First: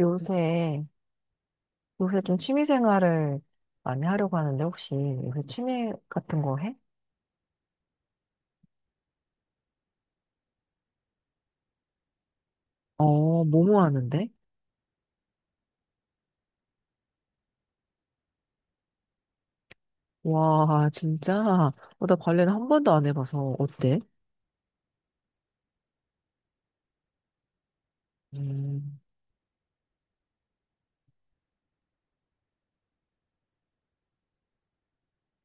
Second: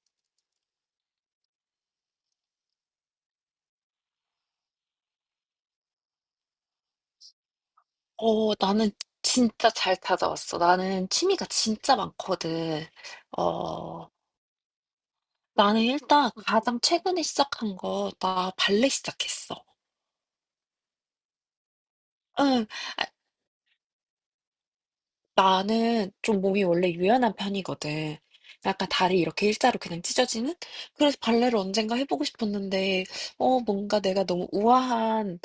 요새, 요새 좀 취미 생활을 많이 하려고 하는데, 혹시 요새 취미 같은 거 해? 어, 나는 진짜 잘 찾아왔어. 나는 취미가 진짜 많거든. 뭐뭐 어, 하는데? 나는 일단 가장 최근에 시작한 거 나 발레 시작했어. 와, 진짜. 나 발레는 응. 한 번도 안 해봐서 어때? 나는 좀 몸이 원래 유연한 편이거든. 약간 음. 다리 이렇게 일자로 그냥 찢어지는? 그래서 발레를 언젠가 해보고 싶었는데, 뭔가 내가 너무 우아한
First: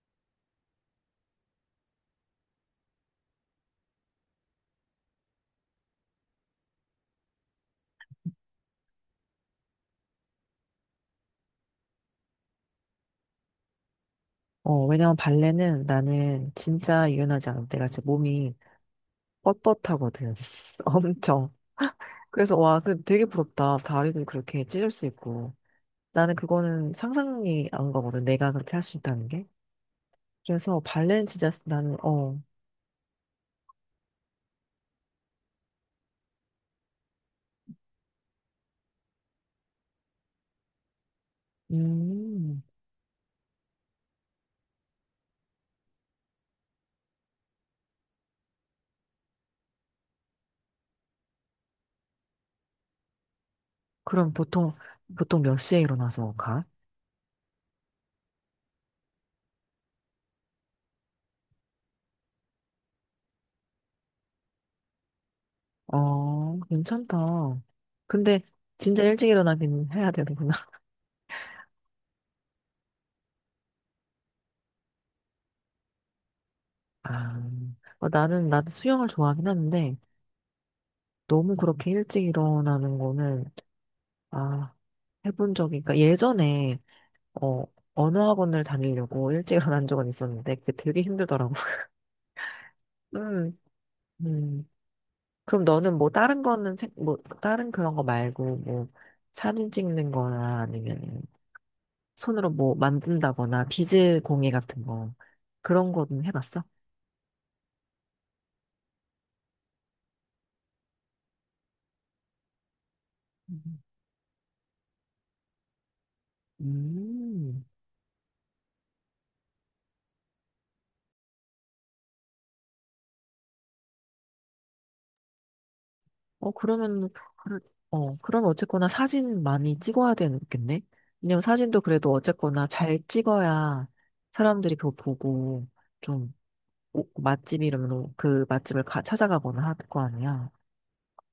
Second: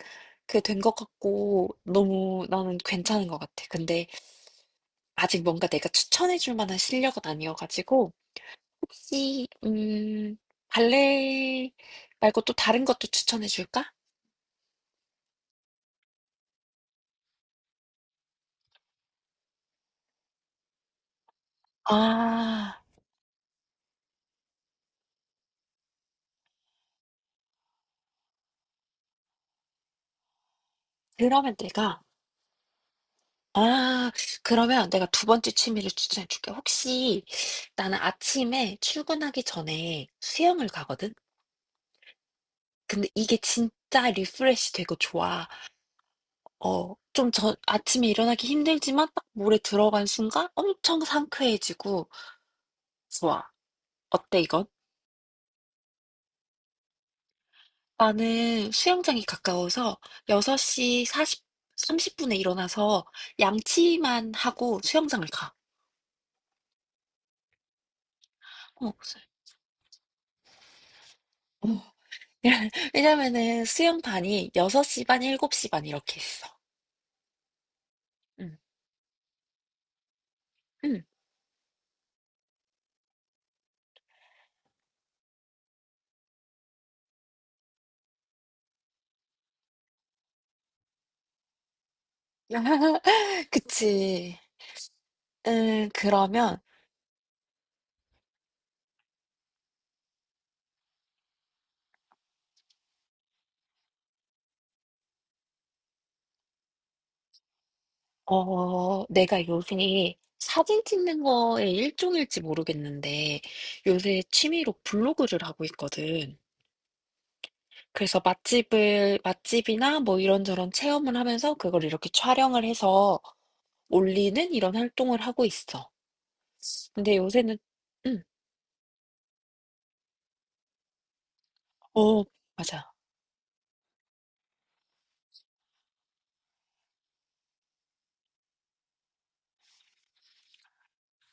그 된 것 같고, 너무 나는 괜찮은 것 같아. 근데 아직 뭔가 내가 추천해줄 만한 실력은 아니어가지고, 혹시 발레 말고 또 다른 것도 추천해 줄까? 왜냐면 발레는 나는 진짜 유연하지 않아. 내가 진짜 몸이 뻣뻣하거든. 엄청. 그래서 와, 아 그 되게 부럽다. 다리도 그렇게 찢을 수 있고. 나는 그거는 상상이 안 가거든. 내가 그렇게 할 수 있다는 게. 그래서 발레는 진짜 그러면 나는, 내가 아 그러면 내가 두 번째 취미를 추천해 줄게. 혹시 나는 아침에 출근하기 전에 수영을 가거든. 음. 근데 이게 진짜 리프레시 되고 좋아. 좀 아침에 일어나기 힘들지만 딱 물에 들어간 순간 엄청 상쾌해지고 좋아. 그럼 어때 이건? 보통 몇 시에 일어나서 가? 나는 수영장이 가까워서 6시 사십 30분에 일어나서 양치만 하고 수영장을 가. 괜찮다. 근데 어. 진짜 일찍 일어나긴 해야 되는구나. 어, 왜냐면은 수영반이 6시 반, 7시 반 이렇게 있어. 아, 나는, 응. 나도 수영을 좋아하긴 하는데, 응. 너무 그렇게 일찍 일어나는 거는, 아, 해본 적이, 그러니까 예전에, 어, 언어학원을 다니려고 일찍 일어난 적은 있었는데, 그게 되게 힘들더라고. 음. 그치. 음. 그럼 너는 뭐 다른 그러면, 거는, 뭐, 다른 그런 거 말고, 뭐, 사진 찍는 거나 아니면 손으로 뭐 만든다거나 비즈 공예 같은 거 그런 거는 해봤어? 내가 요새 사진 찍는 거에 일종일지 모르겠는데, 음. 요새 취미로 블로그를 하고 있거든. 음. 그래서 맛집을 맛집이나 뭐 이런저런 체험을 하면서 그걸 이렇게 촬영을 해서 올리는 이런 활동을 하고 있어. 그러면, 근데 요새는, 응, 그럼 어쨌거나 사진 많이 찍어야 되겠네? 왜냐면 사진도 그래도 어, 어쨌거나 맞아. 잘 찍어야 사람들이 그거 보고 좀 맛집 이름으로 그 맛집을 찾아가거나 할 거 아니야.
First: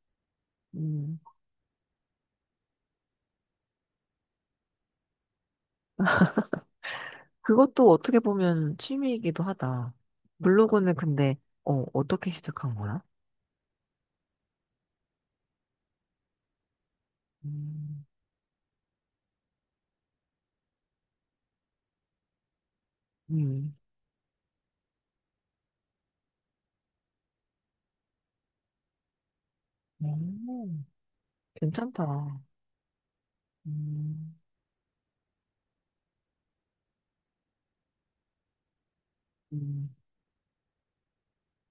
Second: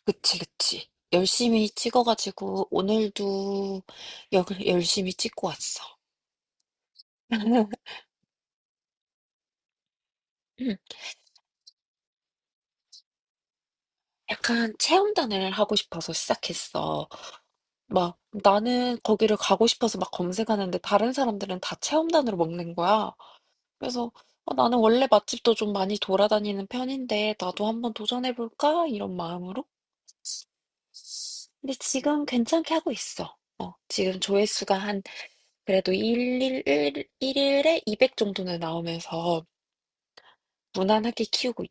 그치, 그치. 음, 열심히 찍어 가지고 오늘도 역 열심히 찍고 왔어. 그것도 어떻게 보면 취미이기도 하다. 음. 블로그는 근데, 어떻게 시작한 거야? 약간 체험단을 하고 싶어서 시작했어. 음. 막 나는 거기를 가고 싶어서 막 검색하는데 다른 사람들은 다 체험단으로 먹는 거야. 음. 그래서 나는 원래 맛집도 좀 많이 돌아다니는 편인데 나도 한번 도전해볼까? 이런 마음으로. 음. 근데 지금 괜찮다. 괜찮게 하고 있어. 지금 음. 조회수가 한 그래도 1일, 일일에 200 정도는 나오면서 음. 무난하게 키우고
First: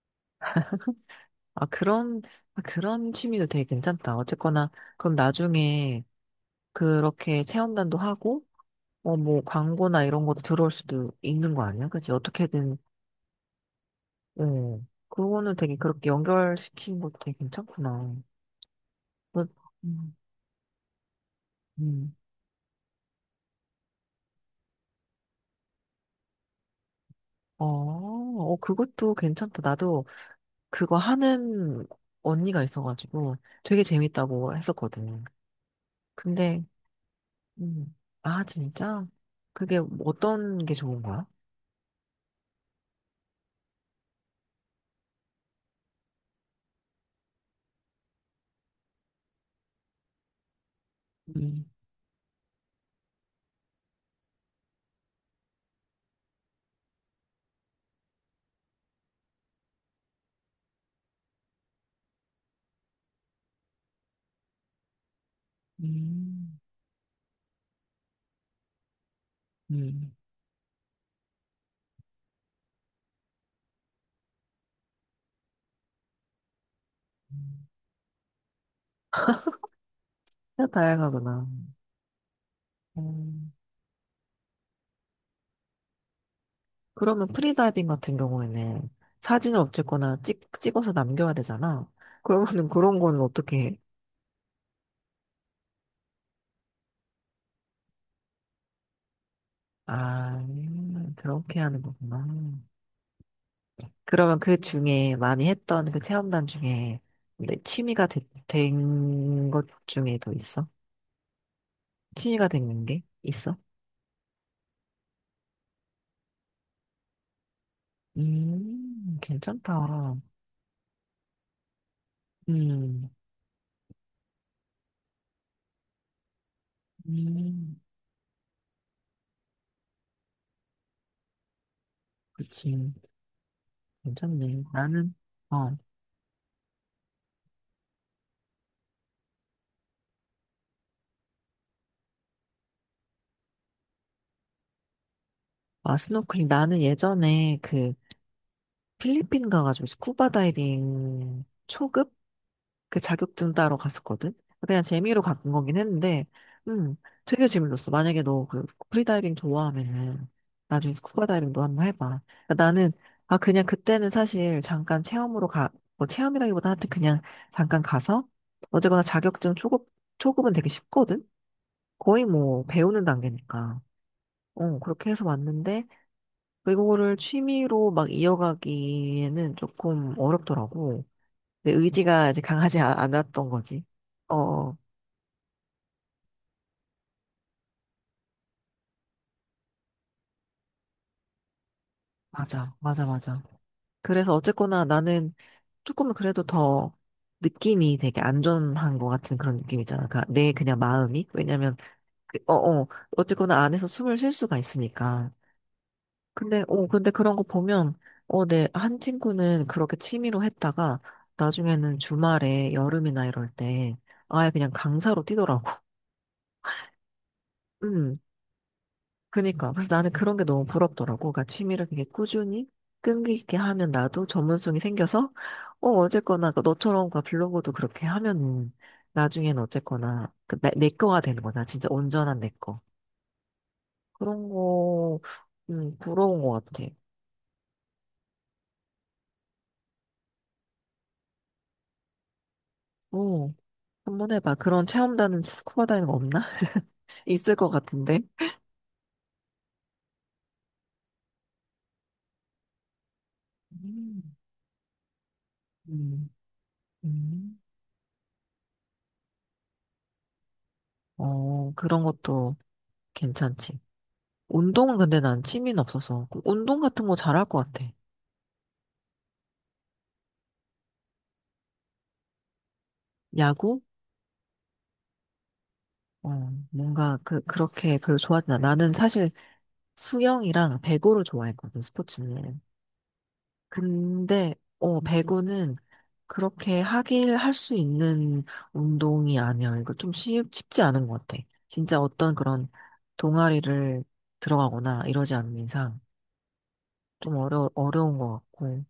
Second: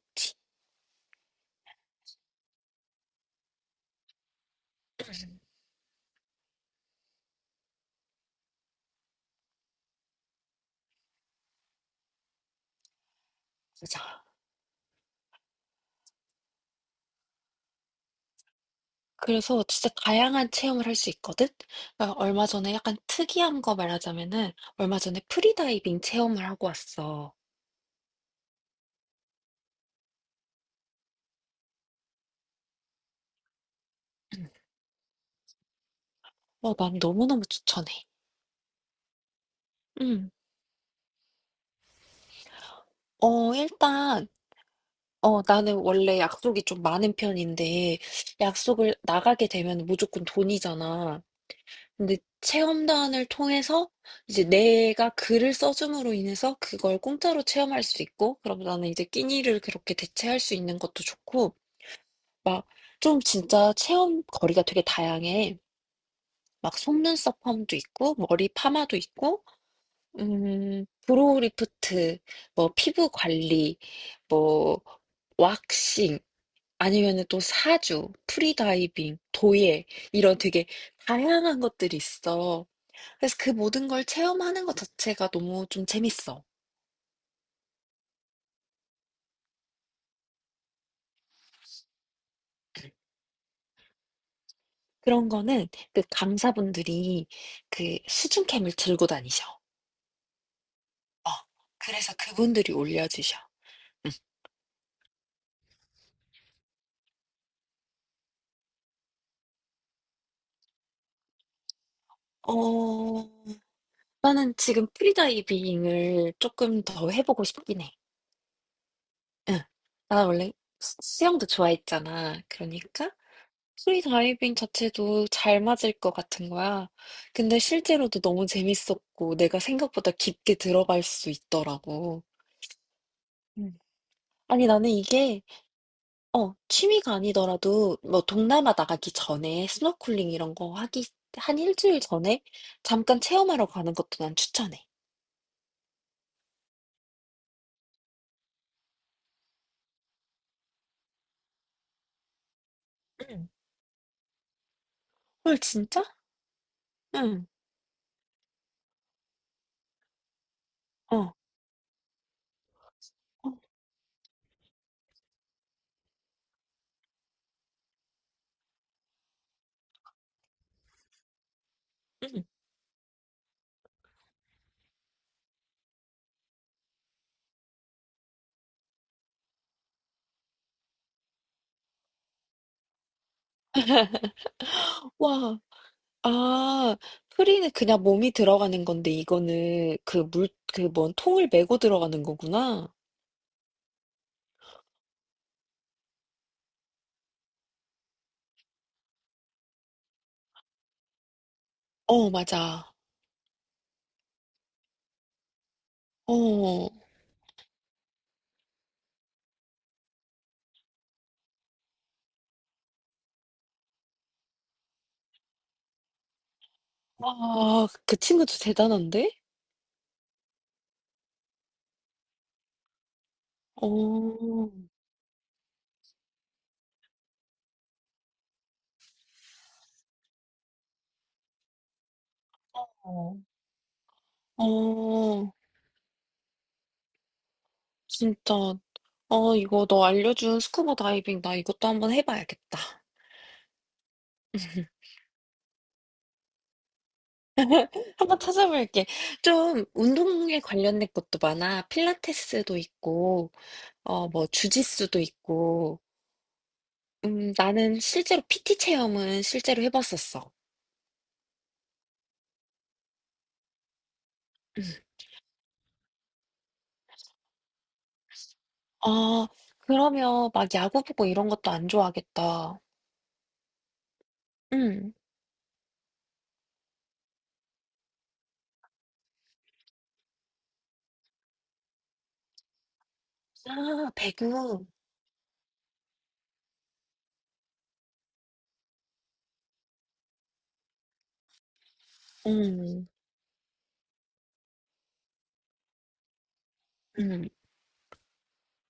아, 그런, 아, 그런 취미도 되게 괜찮다. 어쨌거나, 그럼 나중에 그렇게 체험단도 하고, 뭐, 광고나 이런 것도 들어올 수도 있는 거 아니야? 그치? 어떻게든, 있자. 응. 그거는 되게 그렇게 연결시키는 것도 되게 괜찮구나. 그, 그래서 진짜 음. 다양한 체험을 할 수 있거든? 음. 그러니까 얼마 전에 약간 특이한 거 말하자면은 얼마 전에 프리다이빙 체험을 하고 왔어. 어, 어, 그것도 괜찮다. 나도 그거 하는 언니가 있어가지고 되게 음. 재밌다고 했었거든. 근데 난 너무너무 추천해. 음. 아, 진짜? 그게 뭐 음. 어떤 게 좋은 거야? 일단 나는 원래 약속이 좀 많은 편인데, 약속을 나가게 되면 무조건 돈이잖아. 음. 근데 체험단을 통해서 이제 내가 글을 써줌으로 인해서 그걸 공짜로 체험할 수 있고, 그럼 나는 이제 끼니를 그렇게 대체할 수 있는 것도 좋고, 막 좀 진짜 체험 거리가 되게 다양해. 음. 막 속눈썹 펌도 있고, 머리 파마도 있고, 음. 브로우 리프트, 뭐 피부 관리, 뭐 왁싱, 아니면은 또 사주, 프리다이빙, 도예 이런 되게 진짜 다양하구나. 다양한 것들이 있어. 그래서 그 음. 모든 걸 체험하는 것 자체가 너무 좀 재밌어. 그러면 프리다이빙 같은 경우에는 사진을 어쨌거나 찍, 찍어서 남겨야 되잖아. 그러면은 그런 거는 어떻게 해? 그런 거는 그 강사분들이 그 수중캠을 들고 다니셔. 아, 어, 그렇게 하는 그래서 거구나. 그분들이 올려주셔. 응. 그러면 그 중에 많이 했던 그 체험단 중에 내 취미가 된 것 중에 더 있어? 취미가 된 게 어, 있어? 나는 지금 프리다이빙을 조금 더 해보고 싶긴 해. 응. 괜찮다. 나 원래 수영도 좋아했잖아. 음. 그러니까 프리다이빙 자체도 잘 맞을 것 같은 거야. 근데 음. 실제로도 너무 재밌었고, 내가 생각보다 깊게 들어갈 수 있더라고. 그치. 음. 괜찮네. 아니, 나는 나는, 이게, 어, 취미가 아니더라도, 뭐, 동남아 나가기 전에, 스노클링 이런 거 하기, 한 일주일 전에, 잠깐 체험하러 가는 것도 난 추천해. 아, 스노클링. 나는 예전에 그 필리핀 가가지고 스쿠버 다이빙 초급? 그 응. 자격증 따러 갔었거든? 그냥 재미로 간 헐, 거긴 진짜? 했는데, 음, 응, 되게 재밌었어. 만약에 너 그 프리다이빙 좋아하면은 나중에 어, 스쿠버 어, 다이빙도 한 번 해봐. 그러니까 나는, 아, 그냥 그때는 사실 잠깐 체험으로 가, 뭐 체험이라기보다 하여튼 그냥 잠깐 가서 어쨌거나 자격증 초급, 초급은 되게 쉽거든? 거의 응. 뭐 배우는 단계니까. 그렇게 해서 왔는데, 그거를 취미로 막 이어가기에는 조금 어렵더라고. 내 의지가 이제 강하지 않았던 거지. 어, 어, 와, 아, 프리는 그냥 몸이 들어가는 건데, 이거는 그 뭔 통을 메고 들어가는 맞아, 거구나. 맞아, 맞아. 그래서 어쨌거나 나는 조금 그래도 더 느낌이 되게 안전한 것 같은 그런 느낌이잖아. 그내 그냥 마음이. 왜냐면, 어, 어, 맞아. 어, 어쨌거나 안에서 숨을 쉴 수가 있으니까. 근데, 어, 어. 근데 그런 거 보면, 내 한 친구는 그렇게 취미로 했다가, 나중에는 주말에 여름이나 이럴 때, 아예 그냥 강사로 뛰더라고. 와, 그 음, 친구도 대단한데? 그니까. 그래서 나는 그런 게 너무 부럽더라고. 그러니까 취미를 되게 꾸준히, 끈기 있게 하면 나도 어. 전문성이 생겨서, 어쨌거나, 그 너처럼 그 블로그도 그렇게 하면 나중에는 어쨌거나, 그 내 거가 되는 거다. 진짜 온전한 내 거. 어. 그런 거, 어. 음, 부러운 것 같아. 진짜. 어, 이거 너 알려준 스쿠버 다이빙 나 이것도 한번 해 봐야겠다. 어, 한번 해봐. 그런 체험단은 스쿠버 다이는 없나? 있을 것 같은데. 한번 찾아볼게. 좀 운동에 관련된 것도 많아. 필라테스도 있고 음. 뭐 주짓수도 있고. 음. 음. 나는 실제로 PT 체험은 실제로 해 봤었어. 그런 것도 괜찮지. 음. 운동은 근데 난 취미는 없어서. 그 운동 같은 거 잘할 것 같아. 아, 그러면 막 야구 보고 이런 것도 안 좋아하겠다. 야구? 음. 어, 뭔가 그렇게 별로 좋아하진 않아. 나는 사실 수영이랑 배구를 좋아했거든, 스포츠는. 아, 배구. 근데, 배구는 그렇게 하길 할 수 있는 운동이 아니야. 이거 좀 쉽, 쉽지 않은 것 같아. 진짜 어떤 그런 음. 동아리를 들어가거나 이러지 않는 이상. 좀 음. 어려운 것 같고.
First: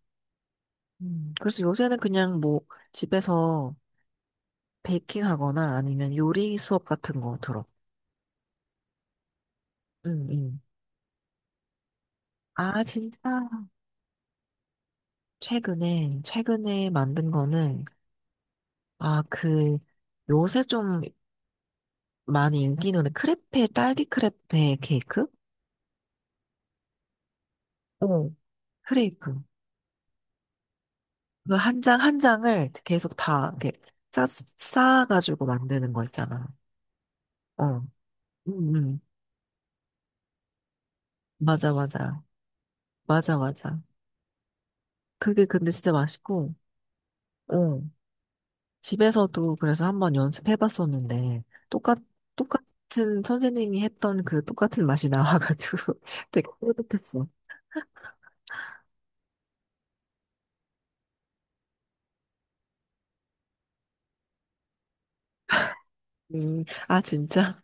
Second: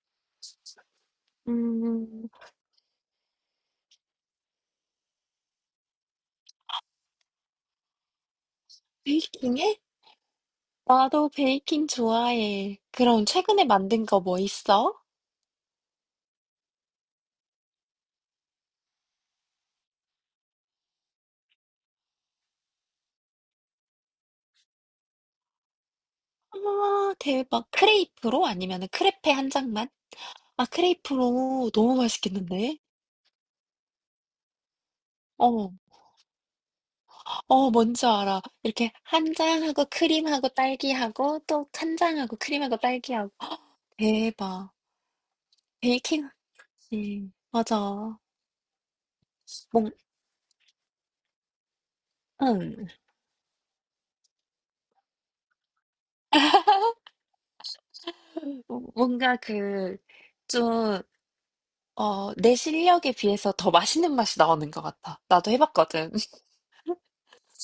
그래서 요새는 음. 그냥 뭐 집에서 베이킹 하거나 아니면 요리 수업 같은 거 들어. 베이킹해? 응응. 나도 베이킹 좋아해. 아, 진짜. 그럼 최근에 만든 거 뭐 있어? 최근에 만든 거는, 아, 요새 좀 많이 인기 있는 크레페, 딸기 크레페 케이크? 아, 대박. 어, 크레이프로? 아니면 크레페 크레이크. 한 장만? 아, 그 크레이프로 한 너무 장, 한 장을 맛있겠는데? 계속 다 이렇게 싸, 싸가지고 어, 만드는 거 있잖아. 어, 어, 뭔지 알아. 이렇게 응응. 한 장하고 크림하고 딸기하고 또 맞아, 한 맞아. 장하고 크림하고 딸기하고. 맞아, 맞아. 대박. 그게 근데 진짜 베이킹 맛있고, 하지. 어, 맞아. 집에서도 그래서 뭔, 한번 연습해 봤었는데, 똑같, 응. 똑같은 선생님이 했던 그 똑같은 맛이 나와가지고 되게 뿌듯했어. 뭔가 그, 좀 내 실력에 비해서 더 맛있는 맛이 나오는 것 같아. 나도 해봤거든. 아, 진짜?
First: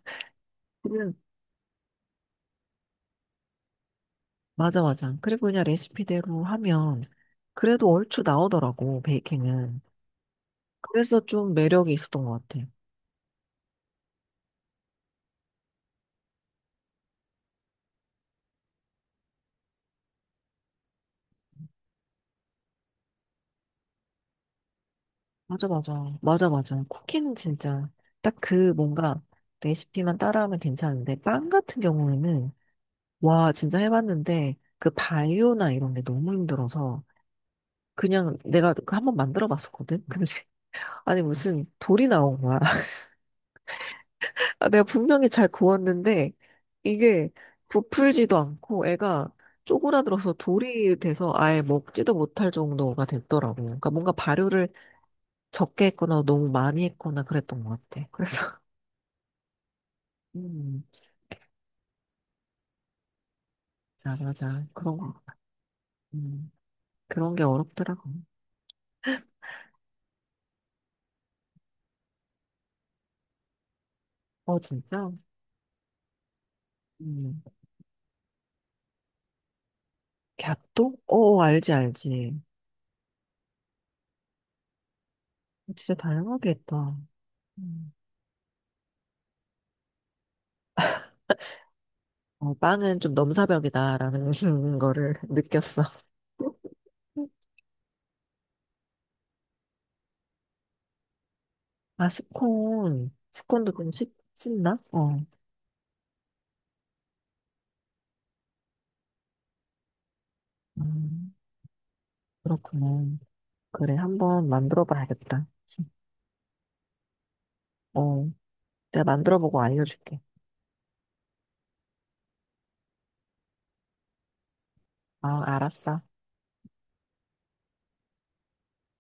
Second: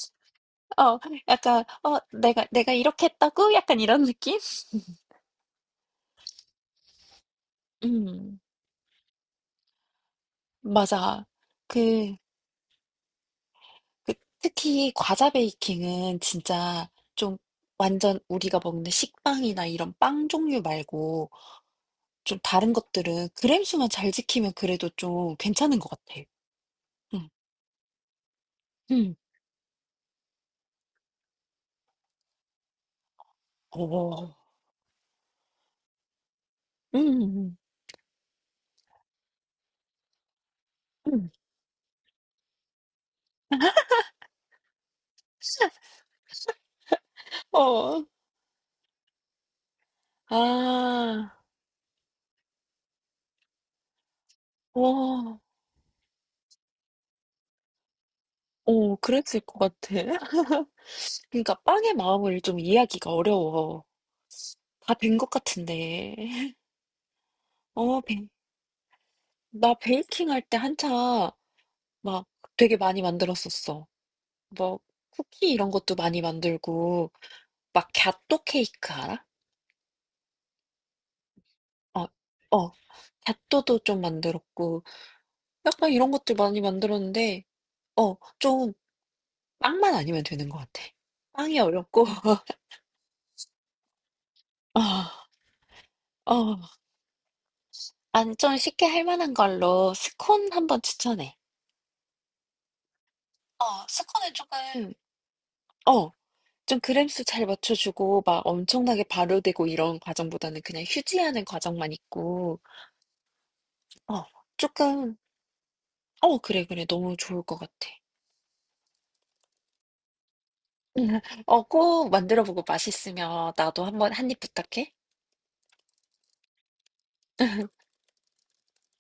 어, 그냥, 약간, 내가 이렇게 했다고? 약간 이런 느낌? 맞아, 맞아. 그리고 그냥 레시피대로 하면 그래도 얼추 음, 나오더라고, 베이킹은. 그래서 맞아. 좀 매력이 그, 있었던 것 같아. 그, 특히 과자 베이킹은 진짜 좀 완전 우리가 먹는 식빵이나 이런 빵 종류 말고 좀 다른 것들은 그램 수만 잘 지키면 그래도 좀 맞아, 괜찮은 것 맞아. 같아. 맞아, 맞아. 응. 쿠키는 진짜 딱 그 응. 뭔가 레시피만 따라하면 괜찮은데, 빵 같은 경우에는 와, 진짜 오, 해봤는데, 그 바이오나 이런 게 너무 응, 힘들어서, 응, 그냥 내가 그 한번 만들어 봤었거든? 근데, 아니, 응. 무슨 돌이 나온 거야. 아, 내가 분명히 잘 구웠는데, 이게 어, 부풀지도 않고, 애가 쪼그라들어서 돌이 돼서 아, 아예 먹지도 못할 정도가 됐더라고. 그러니까 뭔가 발효를 오. 적게 했거나 너무 많이 했거나 그랬던 것 같아. 그래서, 어, 그랬을 것 같아. 음, 그러니까 빵의 마음을 좀 이해하기가 어려워. 자 맞아. 다 된 것 같은데. 음, 그런 게 어, 어렵더라고. 베, 나 베이킹 할 때 한참 막 되게 많이 만들었었어. 뭐 진짜? 쿠키 이런 것도 많이 만들고 음. 막 갸또 케이크 알아? 갸또? 알지, 어, 알지. 어. 갸또도 좀 만들었고 약간 진짜 이런 것들 다양하게 많이 했다. 만들었는데 음. 좀 빵만 아니면 되는 것 같아. 빵이 어렵고 빵은 좀 넘사벽이다라는 어, 거를 느꼈어. 어. 아니 좀 쉽게 할 만한 걸로 스콘 한번 추천해. 아, 스콘. 스콘도 좀 씹, 스콘은 조금 씹나? 어. 어. 좀 그램수 잘 맞춰주고 막 엄청나게 발효되고 이런 과정보다는 그냥 음, 휴지하는 과정만 있고 그렇구나. 그래, 어, 한번 만들어 조금 봐야겠다. 그래, 그래. 너무 좋을 것 같아. 어, 내가 만들어 보고 알려줄게. 꼭 만들어 보고 맛있으면 나도 한번 한입 부탁해. 아, 알았어.